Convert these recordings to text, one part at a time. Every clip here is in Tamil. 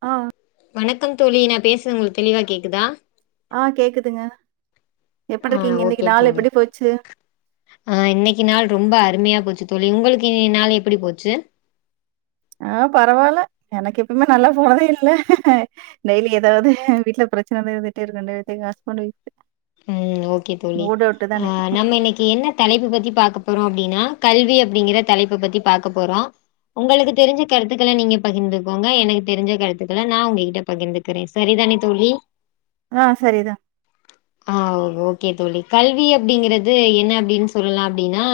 ஆ வணக்கம் தோழி நா பேசுது உங்களுக்கு தெளிவா கேக்குதா ஆ கேக்குதுங்க எப்டி ஆ இருக்கீங்க ஓகே இன்னைக்கி நாள் தோழி எப்டி போச்சு ஆ இன்னைக்கி நாள் ரொம்ப அருமையா போச்சு தோழி உங்களுக்கு இன்னய நாள் எப்டி போச்சு ஆ பரவால்ல எனக்கு எப்பயுமே நல்லா போனதே இல்ல டெய்லி ஏதாவது வீட்ல பிரெச்சன தா இருந்துட்டே இருக்கு நேத்து எங்க ஹஸ்பண்ட்டு ஓஃப் ம் ஓகே தோழி தான் அன்னைக்கு. ஆ ம். நம்ம இன்னைக்கி என்ன தலைப்பு பத்தி பாக்க போறோ அப்டினா கல்வி அப்டிங்கிற தலைப்ப பத்தி பாக்க போறோ உங்களுக்கு தெரிஞ்ச கருத்துக்கள நீங்க பகிர்ந்துக்கோங்க எனக்கு தெரிஞ்ச கருத்துக்கள நா உங்ககிட்ட பகிர்ந்துக் கிறே சரி தானே தோழி ஆ சரிதா ஆ ஓகே தோழி கல்வி அப்டிங்கிறது என்னா அப்டின்னு சொல்லலா அப்டின்னா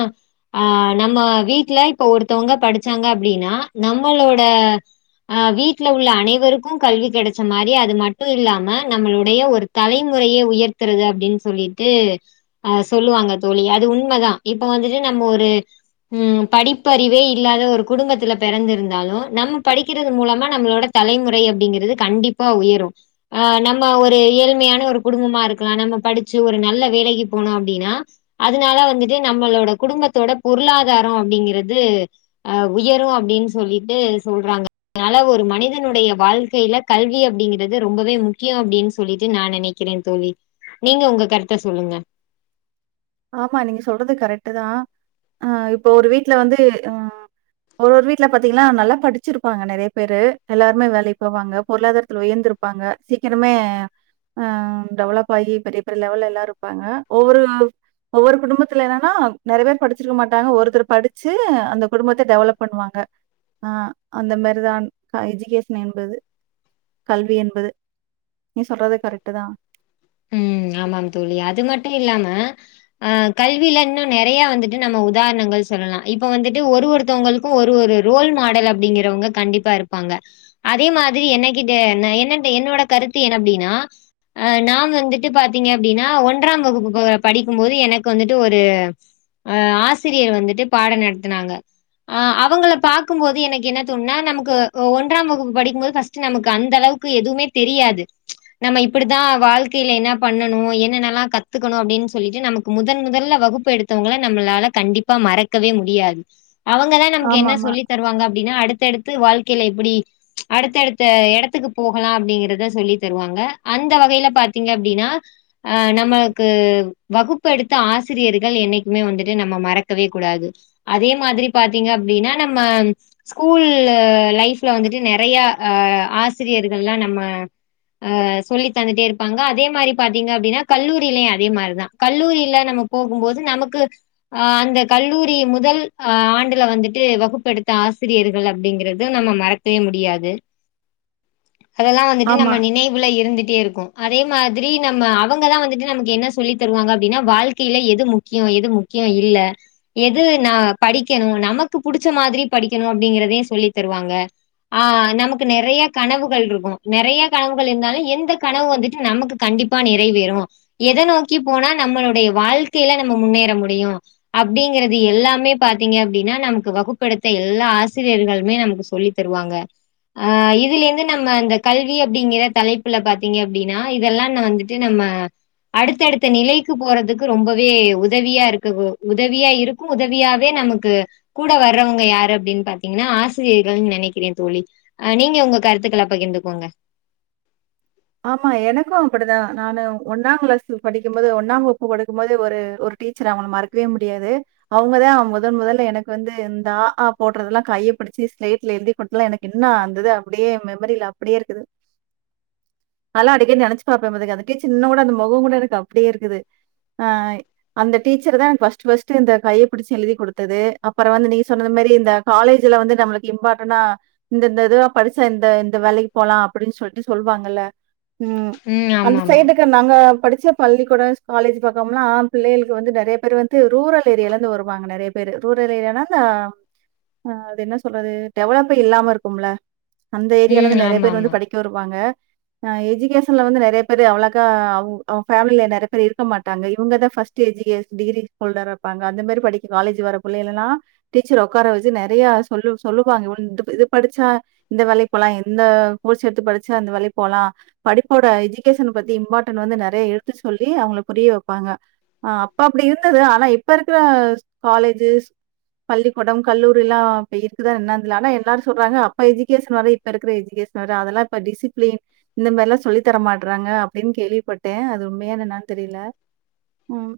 ஆ நம்ம வீட்ல இப்ப ஒருத்தவுங்க படிச்சாங்க அப்டினா நம்மளோட அ வீட்ல உள்ள அனைவருக்கு கல்வி கெடைச்ச மாரி அது மட்டு இல்லாம நம்மளுடைய ஒரு தலைமுறையே உயர்த்துறது அப்டின்னு சொல்லிட்டு அ சொல்லுவாங்க தோழி அது உண்மதா இப்ப வந்துட்டு நம்ம ஒரு ம் படிப்பறிவே இல்லாத ஒரு குடும்பத்துல பெறந்திருந்தாலு நம்ம படிக்கிறது மூலமா நம்மளோட தலைமுறை அப்டிங்கிறது கண்டிப்பா உயரு அ நம்ம ஒரு ஏழ்மையான ஒரு குடும்பமா ரு க்கலா நம்ம படிச்சு ஒரு நல்ல வேலைக்கு போனோ அப்டினா அதனால வந்துட்டு நம்மளோட குடும்பத்தோட பொருளாதாரோ அப்டிங்கிறது அ உயரு அப்டின்னு சொல்லிட்டு சொல்றாங்க அதனால ஒரு மனிதனுடைய வாழ்க்கைல கல்வி அப்டிங்கிறது ரொம்பவே முக்கியோ அப்டின்னு சொல்லிட்டு நா நெனை க்கிறே தோழி நீங்க உங்க கருத்த சொல்லுங்க ஆமா நீங்க சொல்றது கரெக்ட்டு தா அ இப்போ ஒரு வீட்ல வந்து அ ஒரு ஒரு வீ்ட்ல பாத்தீங்கன்னா நல்லா படிச்சிருப்பாங்க நெறைய பேரு எல்லாருமே வேலைக்கி போவாங்க பொருளாதாரத்தில உயர்ந்திருப் பாங்க சீக்கிரமே ஆ டெவலப் ஆகி பெரிய பெரிய லெவல்லா ருப்பாங்க ஒவ்வொரு ஒவ்வொரு குடும்பத்துல என்னன்னா நெறைய பேர் படிச்சிருக்க மாட்டாங்க ஒருத்தர் படிச்சு அந்த குடும்பத்த டெவலப் பண்ணுவாங்க ஆ அந்த மாரிதான் அ எஜிகேஷன் என்பது கல்வி என்பது நீ சொல்றது கரெக்டு தா ம் ஆமாம் தோழி அது மட்டு இல்லாம ஆ கல்வில இன்னு நெறைய வந்துட்டு நம்ம உதாரணங்கள் சொல்லலா இப்ப வந்துட்டு ஒரு ஒருத்தவுங்கள் கு ஒரு ஒரு ரோல் மாடல் அப்டிங்கிறவுங்க கண்டிப்பா இருப்பாங்க அதே மாதிரி என்னகிட்ட என்ன என்னனுட என்னோட கருத்து என்ன அப்டினா அ நாம் ன் வந்துட்டு பாத்தீங்க அப்டின்னா ஒன்றாம் வகுப்பு படிக்கும்போது எனக்கு வந்துட்டு ஒரு அ ஆசிரியர் வந்துட்டு பாட நடத்துனாக ஆ அவங்கள பாக்கும் போது எனக்கு என்ன தோணுனா நமக்கு ஒன்றாம் வகுப்பு படிக்கும்போது பஸ்ட் சி நமக்கு அந்த அளவுக்கு எதுவுமே தெரியாது நம்ம இப்டிதா வாழ்க் திலே என்னா பண்ணணு என்னென்னல்லா கத்துக்கோணு அப்டின்னு சொல்லிட்டு நமக்கு முதன் முதன்ல வகுப்பு எடுத்தவங்கள நம்மளால கண்டிப் ப்பா மறக்கவே முடியாது அவங்கதா நமக்கு என்னா ஆமாமா. சொல்லித் தருவாங்க அப்டின்னா அடுத்தடுத்து வாழ்க்கேல எப்டி அடுத்தடுத்த எடத்துக்கு போகலா அப்டிங்கறத சொல்லி தருவாங்க அந்த வகையில பாத் தீங்க அப்டின்னா அ நம்மளுக்கு வகுப்ப எடுத்த ஆசிரியர்கள் என்னைக்குமே வந்துட்டு நம்ம மறக்கவே கூடாது அதே மாதிரி பாத்தீங்க அப்டின்னா நம்ம ஸ்கூல் லைஃப்ல வந்துட்டு நெறைய அ ஆசிரியர்கள்ல்லா நம்ம ஆ சொல்லி தந்துட்டே இருப் ப்பாங்க அதே மாரி பாத்தீங்க அப்டின்னா கல்லூரிலயு அதே மாரிதா கல்லூரியில நம்ம போகும்போது நமக்கு ஆ அந்த கல்லூரி முதல் ஆ ஆண்டுல வந்துட்டு வகுப்பெடுத்த ஆசிரியர்கள் அப்டிங்கிறது நம்ம மறக் வே முடியாது அதெல்லா ஆமா. வந்துட்டு ஆமா. நம்ம நினைவுல இருந்துட்டே இருக்கு அதே மாதிரி நம்ம அவங்கதா வந்துட்டு நமக்கு என்ன சொல்லி தருவாங்க அப்டின்னா வாழ்க்கையில எது முக்கியோ எது முக் கியோ இல்ல எது நா படிக்கணு நமக்கு புடிச்ச மாதிரி படிக்கணு அப்டிங்கிறதையு சொல்லி தருவாங்க ஆ நமக்கு நெறைய கனவுகள் இருக்கு நெறைய கனவுகள் இருந்தாலும எந்த கனவு வந்துட் நமக்கு கண்டிப்பா நறைவேறு எத நோக்கி போனா நம்மளுடைய வாழ்க்கேல நம்ம முன்னேற முடியு அப்டிங்கறது எல்லாமே பாத்தீங்க அப்டின்னா நமக்கு வகுப்படுத்த எல்லா ஆசிரியர்களுமே நமக்கு சொல்லி தருவாங்க அ இதுல இருந்து நம்ம அந்த கல்வி அப்டிங்கிற தலைப்புல பாத்தீங்க அப்டினா இதெல்லா வந்துட்டு நம்ம அடுத்தடுத்த நிலைக்கு போறதுக்கு ரொம்பவே உதவியா இருக்குபு உதவியா இரு உதவியாவே நமக்கு கூட வர்றவங்க யாரு அப்டின் பாத்தீங்னா ஆசிரியர்கள் நெனைக்கிற தோழி அ நீங்க உங்க கருத்துக்கள பகிர்ந்துக்கோங்க ஆமா எனக்கு அப்டிதா நானு ஒன்னா கிளாஸ் படிக்கு போது ஒன்னாம் வகுப்பு படிக்கும் போதே ஒரு ஒரு டீச்சர் ஆவனு மறக்கவே முடியாது அவங்கதா முதன் முதல்ல எனக்கு வந்து இந்த அ ஆ போடுறதெல்லா கையைப்பிடிச்சி ஸ்லேட்ல எழுதி பொட்ல எனக்கு இன்னு அந்தது அப்டியே மெமரியில அப்டியே இருக்குது நாலா அடிக்கடி நெனைச்சி பாப்பே பாத்துக்க அந்த டிச்சர் இன்னு கூட அந்த முகம் கூட எனக்கு அப் டியே இருக்குது ஆ ஆய் அந்த டீச்சர் தா எனக்கு பர்ஸ்ட் பர்ஸ்ட் இந்த கையை பிடிச்சி எழுதி குடுத்தது அப்புறம் வந்து நீ சொன்னது மாரி இந்த காலேஜ்ல வந்து நம்மளுக்கு இம்பாடனா இந்த இந்த இதுவா படிச்சா இந்த இந்த வேலைக்கு போலாம் அப்டின்னு சொல்லிட்டு சொல்லுவாங்கல்ல ம் ஆமா அந்த ஆமா சைடு கம் நாங்க படிச்ச பள்ளிக்கூடன் காலேஜ் பக்கம்லா பிள்ளைகளுக்கு வந்து நெறைய பேர் வந்து ரூரல் ஏரியால இருந்து வருவாங்க நிறையேப் ரூரல் ஏரியானா இந்த ஆ அது என்ன சொல்றது டெவலப்பே இல்லாம இருக்குமிலப அந்த ம் ஏரியாலந்து நெறைய ஆமா பேர் ஆமா வந்து படிக்க வருவாங்க அ எஜிகேஷன்ல வந்து நெறைய பேரு அவ்ளகா அவ் அவங்க ஃபேமில நெறைய பேர் இருக்க மாட்டாங்க இவங்கதா ஃபர்ஸ்ட் பஸ்ட் எஜிகேஸ் டிகிரி ஹோல்டர் இருப்பாங்க அந்த மாதிரி படிக்க காலேஜ் வர பிள்ளேலலா எல்லா டீச்சர் உட்கார வச்சி நெறைய சொல்லு சொல்லுவாங்க இ இது படிச்சா இந்த வேலைக்கு போலா எந்த கோர்ஸ் எடுத்து படிச்சா அந்த வேலைப் போலா படிப்போட எஜிகேஷன் பத்தி இம்பார்ட்டன்ட் வந்து நெறைய எடுத்து சொல்லி அவங்க புரிய வெப்பாங்க ஆ அப்ப அப்டி இருந்துது ஆனா இப்ப இருக்கிற காலேஜஸ் பள்ளிக்கூடம் கல்லூரில்லா அப்ப இருக்குதா என்னா தெர்ல ஆனா எல்லாரு சொல்றாங்க அப்ப எஜிகேஷன் வேற இப் ப்ப இருக்கற எஜிகேஷன் வேற அதெல்லா இப்ப டிஸிப்ளின் இந்த மாரில்லா சொல்லித்த தர மாட்றாங்க அப்டின்னு கேள்விப்பட்டே அது உண்மையா என்னனானு தெரில ம்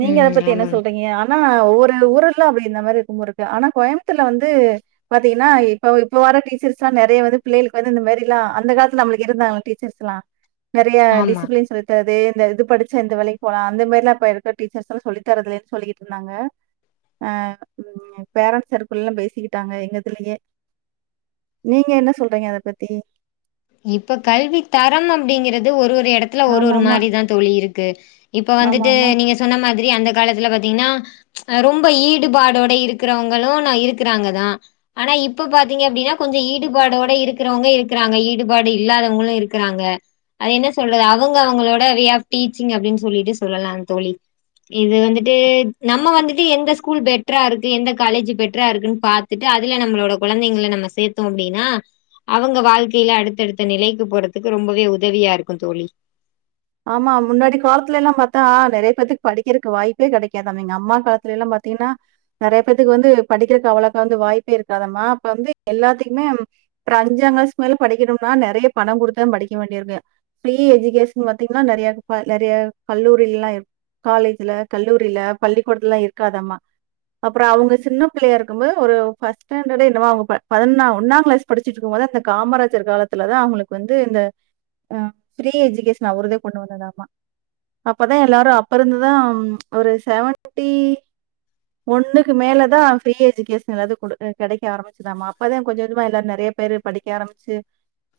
நீங்க அத ம் பத்தி என்ன ஆமாங்க சொல்றீங்க ஆனா ஒவ்வொரு ஊர் எல்லா அப்படி இந்த மாதிரி இருக்கும் போல இருக்கு ஆனா கோயம்பத்தூர்ல வந்து பாத்தீங்கன்னா இப்ப இப்ப வர டீச்சர்ஸ்ல்லா நெறைய வந்து பிள்ளைகளுக்கு வந்து இந்த மாரி லா அந்த காலத்துல நம்ளுக்கு இருந்தாங்கள டீச்சர்ஸ் எல்லா நெறைய ஆமா டிசிப்ளின் சொல்லி ரதே இந்த இது படிச்சா இந்த வேலைக்கு போலா அந்தமாரி எல்லா இப்ப இருக்க டீச்சர்ஸ் சொல்லி தரதுலேன்ன சொல்லிகிட்டு இருந்தாங்க அ பேரண்ட்ஸ் சர்க்கிள் எல்லா பேசிக்கிட்டாங்க எங்கதுலயே நீங்க என்ன சொல்றீங்க அத பத்தி இப்ப கல்வி தரம் அப்டிங்கறது ஒரு ஒரு இடத்துல ஒரு ஒரு ஆமாமா, மாரிதா தோழி இருக்கு இப்ப வந்துட்டு ஆமாமா. நீங்க சொன்ன மாதிரி அந்த காலத்துல பாத்தீங்கன்னா ரொம்ப ஈடுபாடோட இருக்கறவங்களு நா இருக்கறாங்கதா ஆனா இப்ப பாத்தீங்க அப்டின்னா கொஞ்சோ ஈடுபாடோட இருக்றவங்க இருக்கறாங்க ஈ டுபாடு இல்லாதவங்களு இருக்கறாங்க அது என்ன சொல்றது அவங்க அவங்களோட வே ஆப் டீச்சிங் அப்டின்னு சொல்லிட்டு சொல்லலா தோழி இது வந்துட்டு நம்ம வந்துட்டு எந்த ஸ்கூல் பெட்டரா இருக்கு எந்த காலேஜ் பெட்டரா இருக்குன்னு பாத் துட்டு அதுல நம்மளோட குழந்தைங்கள நம்ம சேத்தோ அப்டின்னா அவங்க வாழ்க்க கில அடுத்தடுத்த நிலைக்கு போறதுக்கு ரொம்பவே உதவியா இருக்கு தோழி ஆமா முன்னாடி காலத்துல எல்லா பாத்தா நெறைய பேத்துக்கு படிக்கறக்கு வாய்ப்பே கெடைக்காதாமா எங்க அம்மா காலத்துல எல்லா பாத்தீங்கன்னா நெறையா பேர்த்துக்கு வந்து படிக்கறக்கு அவ்ளவுக்கா வந்து வாய்ப்பே இருக்காதாம்மா அப்ப வந்து எல்லாத்துக்குமே அப்ரோ அஞ்சாங் கிளாஸ் மேல படிக்கணும்னா நெறைய பணம் கொடுத்தா படிக்க வேண்டியிருக்கு ஃப்ரீ எஜுகேஸ் ன் பாத்தீங்னா நெறைய பா நெறைய கல்லூரில எல்லா இருக் காலேஜ்ல கல்லூரில பள்ளி கூடத்துல இருக்காதாமா அப்ரோ அவங்க சின்ன பிள்ளையா இருக்கும்போபது ஒரு பஸ்ட்டாண்டர்டா என்னவோ அவங்க பா பதினொன்னா ஒன்னாங் கிளாஸ் படிச்சிட்ருக்கும் போது அந்த காமராஜர் காலத்துலதா அவுங்களுக்கு வந்து இந்த அ ப்ரீ எஜூகேஷன் அவர்தே கொண்டு வந்ததாமா அப்பதா எல்லாரு அப்ப இருந்துதா ஒரு செவன்டி ஒண்ணுக்கு மேல தான் ஃப்ரீ எஜுகேஷன் ஏத கிடைக்க ஆரம்பிச்சி தாம அப்பதா கொஞ்சோ கொஞ்சமா எல்லாரு நெறைய பேரு படிக்க ஆரம்பிச்சு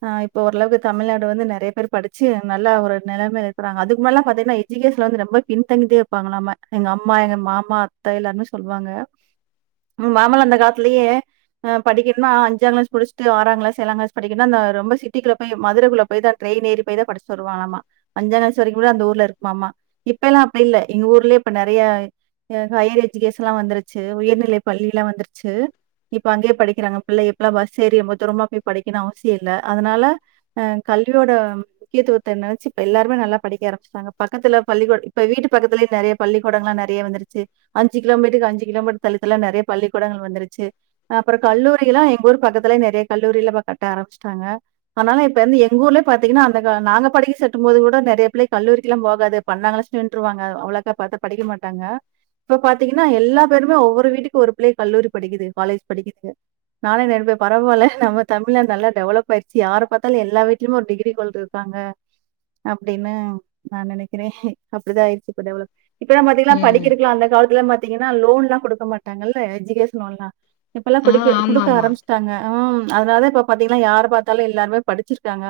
ஆ இப்போ ஓரளவுக்கு தமிழ்நாடு வந்து நெறைய பேரு படிச்சு நல்ல ஒரு நெலமைல இருக்கறாங்க அதுக்கு மேலல்ல பாத்தீன்னா எஜூகேஷன்ல வந்து ரொம்ப பின்தங்கி இருப்பாங்கலாமா எங்க அம்மா எங்க மாமா அத்த எல்லாருமே சொல்லுவாங்க மாமாலா அந்த காலத்துலயே அ படிக்கனுனா அஞ்சாங்ளாஸ் படிச்சட்டு ஆறாங்லாஸ் ஏழாங்ளாஸ் படிக்கனா அந்த ரொம்ப சிட்டிகுள்ள போய் மதுரக்குள்ள போய்தா ட்ரெய்ன் ஏறி போய்தா படிச்சிட்டு வருவானாமா அஞ்சாங் கிளாஸ் வரைக்கு தான் அந்த ஊர் இருக்கு மாமா இப்பலா அப்ப இல்ல எங்க ஊர்லயே இப்ப நெறையா ஹயர் எஜுகேஷன்லா வந்துருச்சு உயர்நிலை பள்ளி எல்லா வந்துருச்சு இப்ப அங்கயே படிக்கறாங்க பிள்ளைக இப்பெல்லா பஸ் ஏறி ரொம்ப தூரமா போய் படிக்ணு அவசியோ இல்ல அதனால அ கல்வியோட முக்கியத்துவத்த நெனச்சு இப்ப எல்லாருமே நல்லா படிக்க ஆரம்பிச்சுட்டாங்க பக்கத்துல பள்ளிக்கூட இப்போ வீட்டு பக்கத்திலயே நெறைய பள்ளிக்கூடங்கல்லா நெறைய வந்துருச்சு அஞ்சு கிலோமீட்டர் அஞ்சு கிலோமீட்டர் தள்ளி தள்ளி நெறைய பள்ளிக்கூடங்கள் வந்துருச்சு அப்ரோ கல்லூரில்லா எங்க ஊர் பக்கத்துல நெறைய கல்லூரிலா கட்ட ஆரம்பிச்சுட்டாங்க அனால இப்ப வந்து எங்க ஊர்ல பாத்தீங்ன்னா அந் நாங்க படிக்க செட்டு போது கூட நெறைய பிள்ளை கல்லூரிக்குலா போகாது பண்டா கிளாஸ் நின்றுவாங்க அவ்ளோக்கா பாத்தா படிக்க மாட்டாங்க இப்ப பாத்தீங்கனா எல்லா பேருமே ஒவ்வொரு வீட்டுக்கு ஒரு புள்ளே கல்லூரி படிக்குது காலேஜ் படிக்குது நானே நெனப்ப பரவால்ல நம்ம தமிழ்நா நல்லா டெவலப் ஆயிர்ச்சு யார பாத்தாலு எல்லா வீட்டிலுமே ஒரு டிகிரி ஹோல்ட்ரு இருக்காங்க அப்டினு நா நெனைக்கிறே அப்டிதா ஆயிர்ச்சு இப்ப டெவலப் இப்பல்லா பாத்தீங்கலா ம் படிக்கிறரக்கலா அந்த காலத்துல பாத்தீங்கனா லோன்லா கொடுக்க மாட்டாங்களா எஜுகேஷன் லோன்லா இப்பெல்லா ஆ குடிக்க ஆமா கொடுக்க ஆமா ஆரம்ப்ச் டாங்க இம் அதனால இப்ப பாத்தீங்கலா யார் பாத்தாலு எல்லாருமே படிச்சிருக்காங்க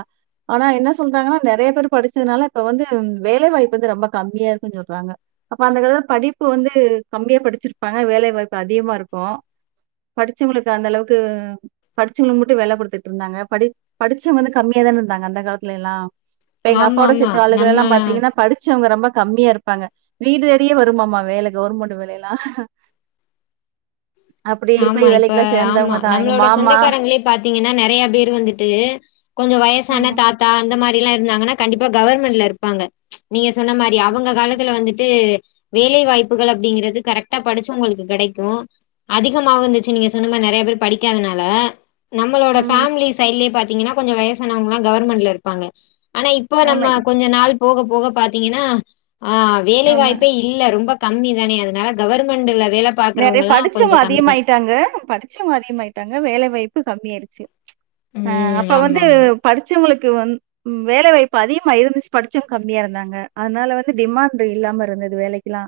ஆனா என்ன சொல்றாங்கனா நெறைய பேர் படிச்சதனால இப்ப வந்து வேலைவாய்ப்பு வந்து ரொம்ப கம்மியா இருக்குன் சொல்றாங்க அப்ப அந்த காலத்து படிப்பு வந்து கம்மியா படிச்சிருப்பாங்க வேலை வாய்ப்பு அதிகமா இருக்கு படிச்சவ்ங்களுக்கு அந்த அளவுக்கு படிச்சவ்ங்ளுக்கு மட்டு வேல குடுத்துட்டு இருந்தாங்க படி படிச்சவ்ங்க வந்து கம்மியாதானே இருந்தாங்க அந்த காலத்திலேலா இப்ப எங்க ஆமா அப்பாவோட ஆமா சிட்டு நம்ம ஆலுகளலா பாத்தீங்கனா படித் சவ்ங்க ரொம்ப கம்மியா இருப்பாங்க வீடு தேடியே வருமாமா வேலை கவுவர்மெண்ட் வேலையெல்லா அப்படி ஆமா போய் இப்ப வேலைக்கெல்லா ஆமா சேர்ந்தவங்க தா எங்க நம்மளோட மாமா சொந்தக்காரங்களே பாத்தீங்கனா நெறைய பேர் வந்துட்டு கொஞ்சோ வயசான ஆமா தாத்தா அந்த மாரிலா இருந்தாங்கன்னா கண்டிப்பா கவர்மெண்ட்ல இருப்பாங்க நீங்க சொன்ன மாரி அவெங்க காலத்துல வந்துட்டு வேலை வாய்ப்புகள் அப்டிங்கறது கரெக்ட்டா படிச்சவங்களுக்கு கெடைக்கு அதிகமாகவுந்துச்சு நீங்க சொன்ன மாரி நிறைய பேர் படிக்காதனால நம்மளோட ம் ஃபேமிலிஸ் சைட்லயு பாத்தீங்கனா கொஞ்சோ வயசானவங்கலா கவர்மெண்ட்ல இருப்பாங்க ஆனா இப்ப நம்ம ஆமை கொஞ்ச நாள் போக போக பாத்தீங்கனா ஆ ஆமா வேலைவாய்ப்பே இல்ல ரொம்ப கம்மி தானே அதனால கவர்மெண்ட்ல வேல பாக்குறவ்ங்கல்லா ட்டு அதிகமாயிட்டாங்க படிச்சவ்ங்க அதிகமாய்ட்டாங்க வேலை வாய்ப்பு கம்மிய ஆயிடுச்சு ஆ ம் அப்ப வந்து ஆமாமா படுச்சவங்களுக்கு வந் வேலை வாய்ப்பு அதிகமா இருந்துச்சு படிச்சும் கம்மியா இருந்தாங்க அதனால வந்து டிமாண்ட் இல்லாம இருந்தது வேலைக்குலா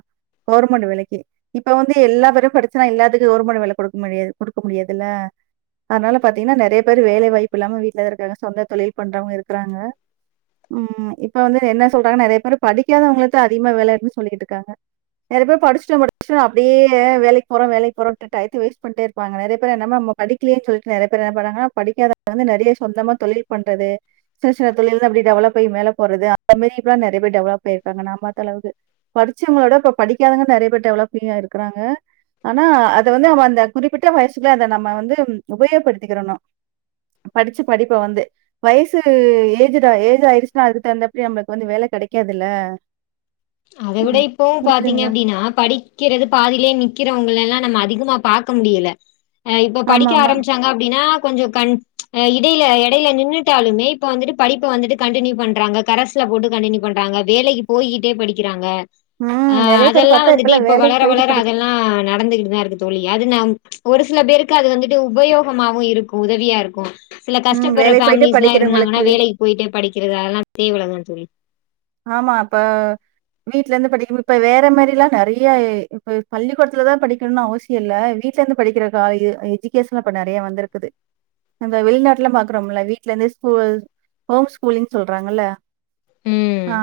கொவர்மெண்ட் விலைக்கி இப்ப வந்து எல்லா தடவையு படிச்சா நா எல்லாத்துக்கு கவர்மெண்ட் வேல குடுக்க முடியாது கொடுக்க முடியாதுல அனால பாத்தீங்கன்னா நறைய பேர் வேலைவாய்ப்பு இல்லாம வீட்ல இருக்காங்க சொந்த தொழில் பண்றவங்க இருக்றாங்க ம் இப்ப வந்து என்ன சொல்றாங்க நிறைய பேர் படிக்காதவங்களத்த அதிகமா வேலனு சொல்லிட்டு இருக்காங்க நிறைய பேர் படுச்சுட்டோ படிச்சுடோ அப் டியே வேலைக்கி போறோ வேலைகி போறோன்டு டயத்த வேஸ்ட் பண்ணிட்டே இருப்பாங்க நிறைய பேர் என்னம் நம படிக்கலேன் சொல்லிட்டு நிறைய பேர் என்னா பண்ணுவாங்னா படிக்காதங்க வந்து நிறைய சொந்தமா தொழில் பண்றது ஷின ஷின தொழில அப்டிடெவலப் ஆயி மேல போறது அந்த மாரிப்லா நெறைய பேரு டெவலப் ஆயிருகாங்க ந பாத்தலந்து படுச்சவங்களோட இப்ப படிக்காதங்க நெறைய பேர் டெவலப்பீயா இருக்கறாங்க ஆனா அத வந்து நம்ம அந்த குறிப்பிட்ட வயசுக்குள்ள அத நம்ம வந்து உபயோகப்படுத்திக்கிறணு படிச்சு படிப்ப வந்து வயசு ஏஜடா ஏஜ் ஆயிருச்சுன்னா அதுக்கு தகுந்தபடி நம்மளுக்கு வந்து வேல கெடைக்காதுல அத விட இப்பவு பாத்தீங்க அப்டினா படிக் க்கிறது பாதிலேயே நிக்கிறவங்களலா நம்ம அதிகமா பாக்க முடியல ஆ இப்ப படிக்க ஆமாமா. ஆரம்பிச்சாங்க அப்டின்னா கொஞ்சோ கண் இடைல எடைல நின்னுட்டாலுமே இப்ப வந்துட்டு படிப்ப வந்துட்டு கண்டினியூ பண்றாங்க கரசு சுல போட்டு கண்டினியூ பண்றாங்க வேலைக்கி போயிட்டே படிக்கிறாங்க ம் ஆ நெறைய பேர் அதெல்லா பார்த்தா வந்துட்டு இப்பலாம் இப்ப வேலைக்கு வளர போயிட்டு வளர படிக் அதெல்லா நடந்துகிட்டுதா இருக்குது தோழி அது ந ஒரு சில பேருக்கு அது வந்துட்டு உபயோகமாவு இருக்கு உதவியா இருக்கு சில ம் கஷ்டப்படுற வேலைக்கு போயிட்டு ஃபேமிலிஸ்லா இருந்தாங்கன்னா படிக்கிறவங்களுக்கு வேலைக்கு போயிட்டே படிக்கிறது அதெல்லாம் தேவலைங்கன் தோழி ஆமா அப்ப வீட்ல இருந்து படிக்கணு இப்ப வேற மாரிலா நெறைய இப்ப பள்ளிக்கூடத்துல தா படிக்கணு அவசி இல்ல வீட்ல இருந்து படிக்கிற கால எஜுகேஷன்ல இப்ப நெறைய வந்துருக்குது நம்ப வெளிநாட்டுலா பாக்குறோம்ல வீட்ல இருந்து ஸ்கூல் ஹோம் ஸ்கூலின் சொல்றாங்கல்ல ம் ஆ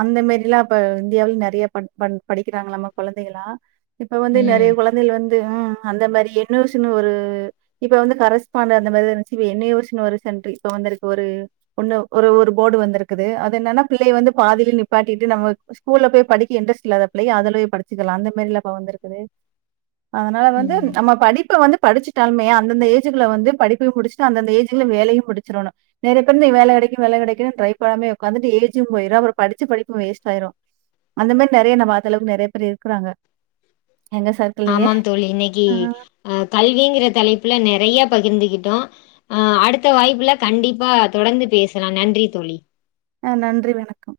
அந்த மாரிலா இப்ப இந்தியாவில நெறைய பன் பன் படிக்கிறாங்களாமா கொழந்தைகளா இப்ப வந்து நெறைய ம் கொழந்தைகள் வந்து ம் அந்த மாரி என் னோசி ன்னு ஒரு இப்ப வந்து கரஸ்பாண்டு அந்த மாரி தா இருந்துச்சு இப்ப என் யோசினு ஒரு சென்ட்ரி இப்ப வந்துருக்கு ஒரு ஒண்ணு ஒரு ஒரு போர்டு வந்திருக்குது அது என்னன்னா பிள்ளைய வந்து பாதில நிப்பாட்டிட்டு நம்ம ஸ்கூல்ல போய் படிக்க இன்ரஸ்ட் இல்லாத பிள்ளைக அதுலயே படிச்சுகலா அந்த மேரில இப்ப வந்துருக்குது அதனால வந்து ம் நம்ம படிப்ப வந்து படிச்சு டாலுமே அந்தந்த ஏஜ்குல வந்து படிப்பையு முடிச்சுட்டு அந்தந்த ஏஜ்ல வேலையு முடிச்சிரணு நெறைய பேரு இன் வேல கெடைக்கு வேல கெடைக்குனு ட்ரை பண்ணாமே உக்காந்துட்டு ஏஜ் போய்ரு அப்புற படிச்சு படிப்பு வேஸ்ட் ஆய்ரு அந்த மாரி நெறைய நா பாத்த அளவுக்கு நெறைய பேர் இருக்கறாங்க எங்க சார் ஆமாம் தோழி இன்னைக்கு அ கல்விங்கிற தலைப்புல நெறைய பகிர்ந்துகிட்டோ ஆ அடுத்த வாய்ப்புல கண்டிப்பா தொடர்ந்து பேசலா நன்றி தோழி ஆ நன்றி வணக்கம்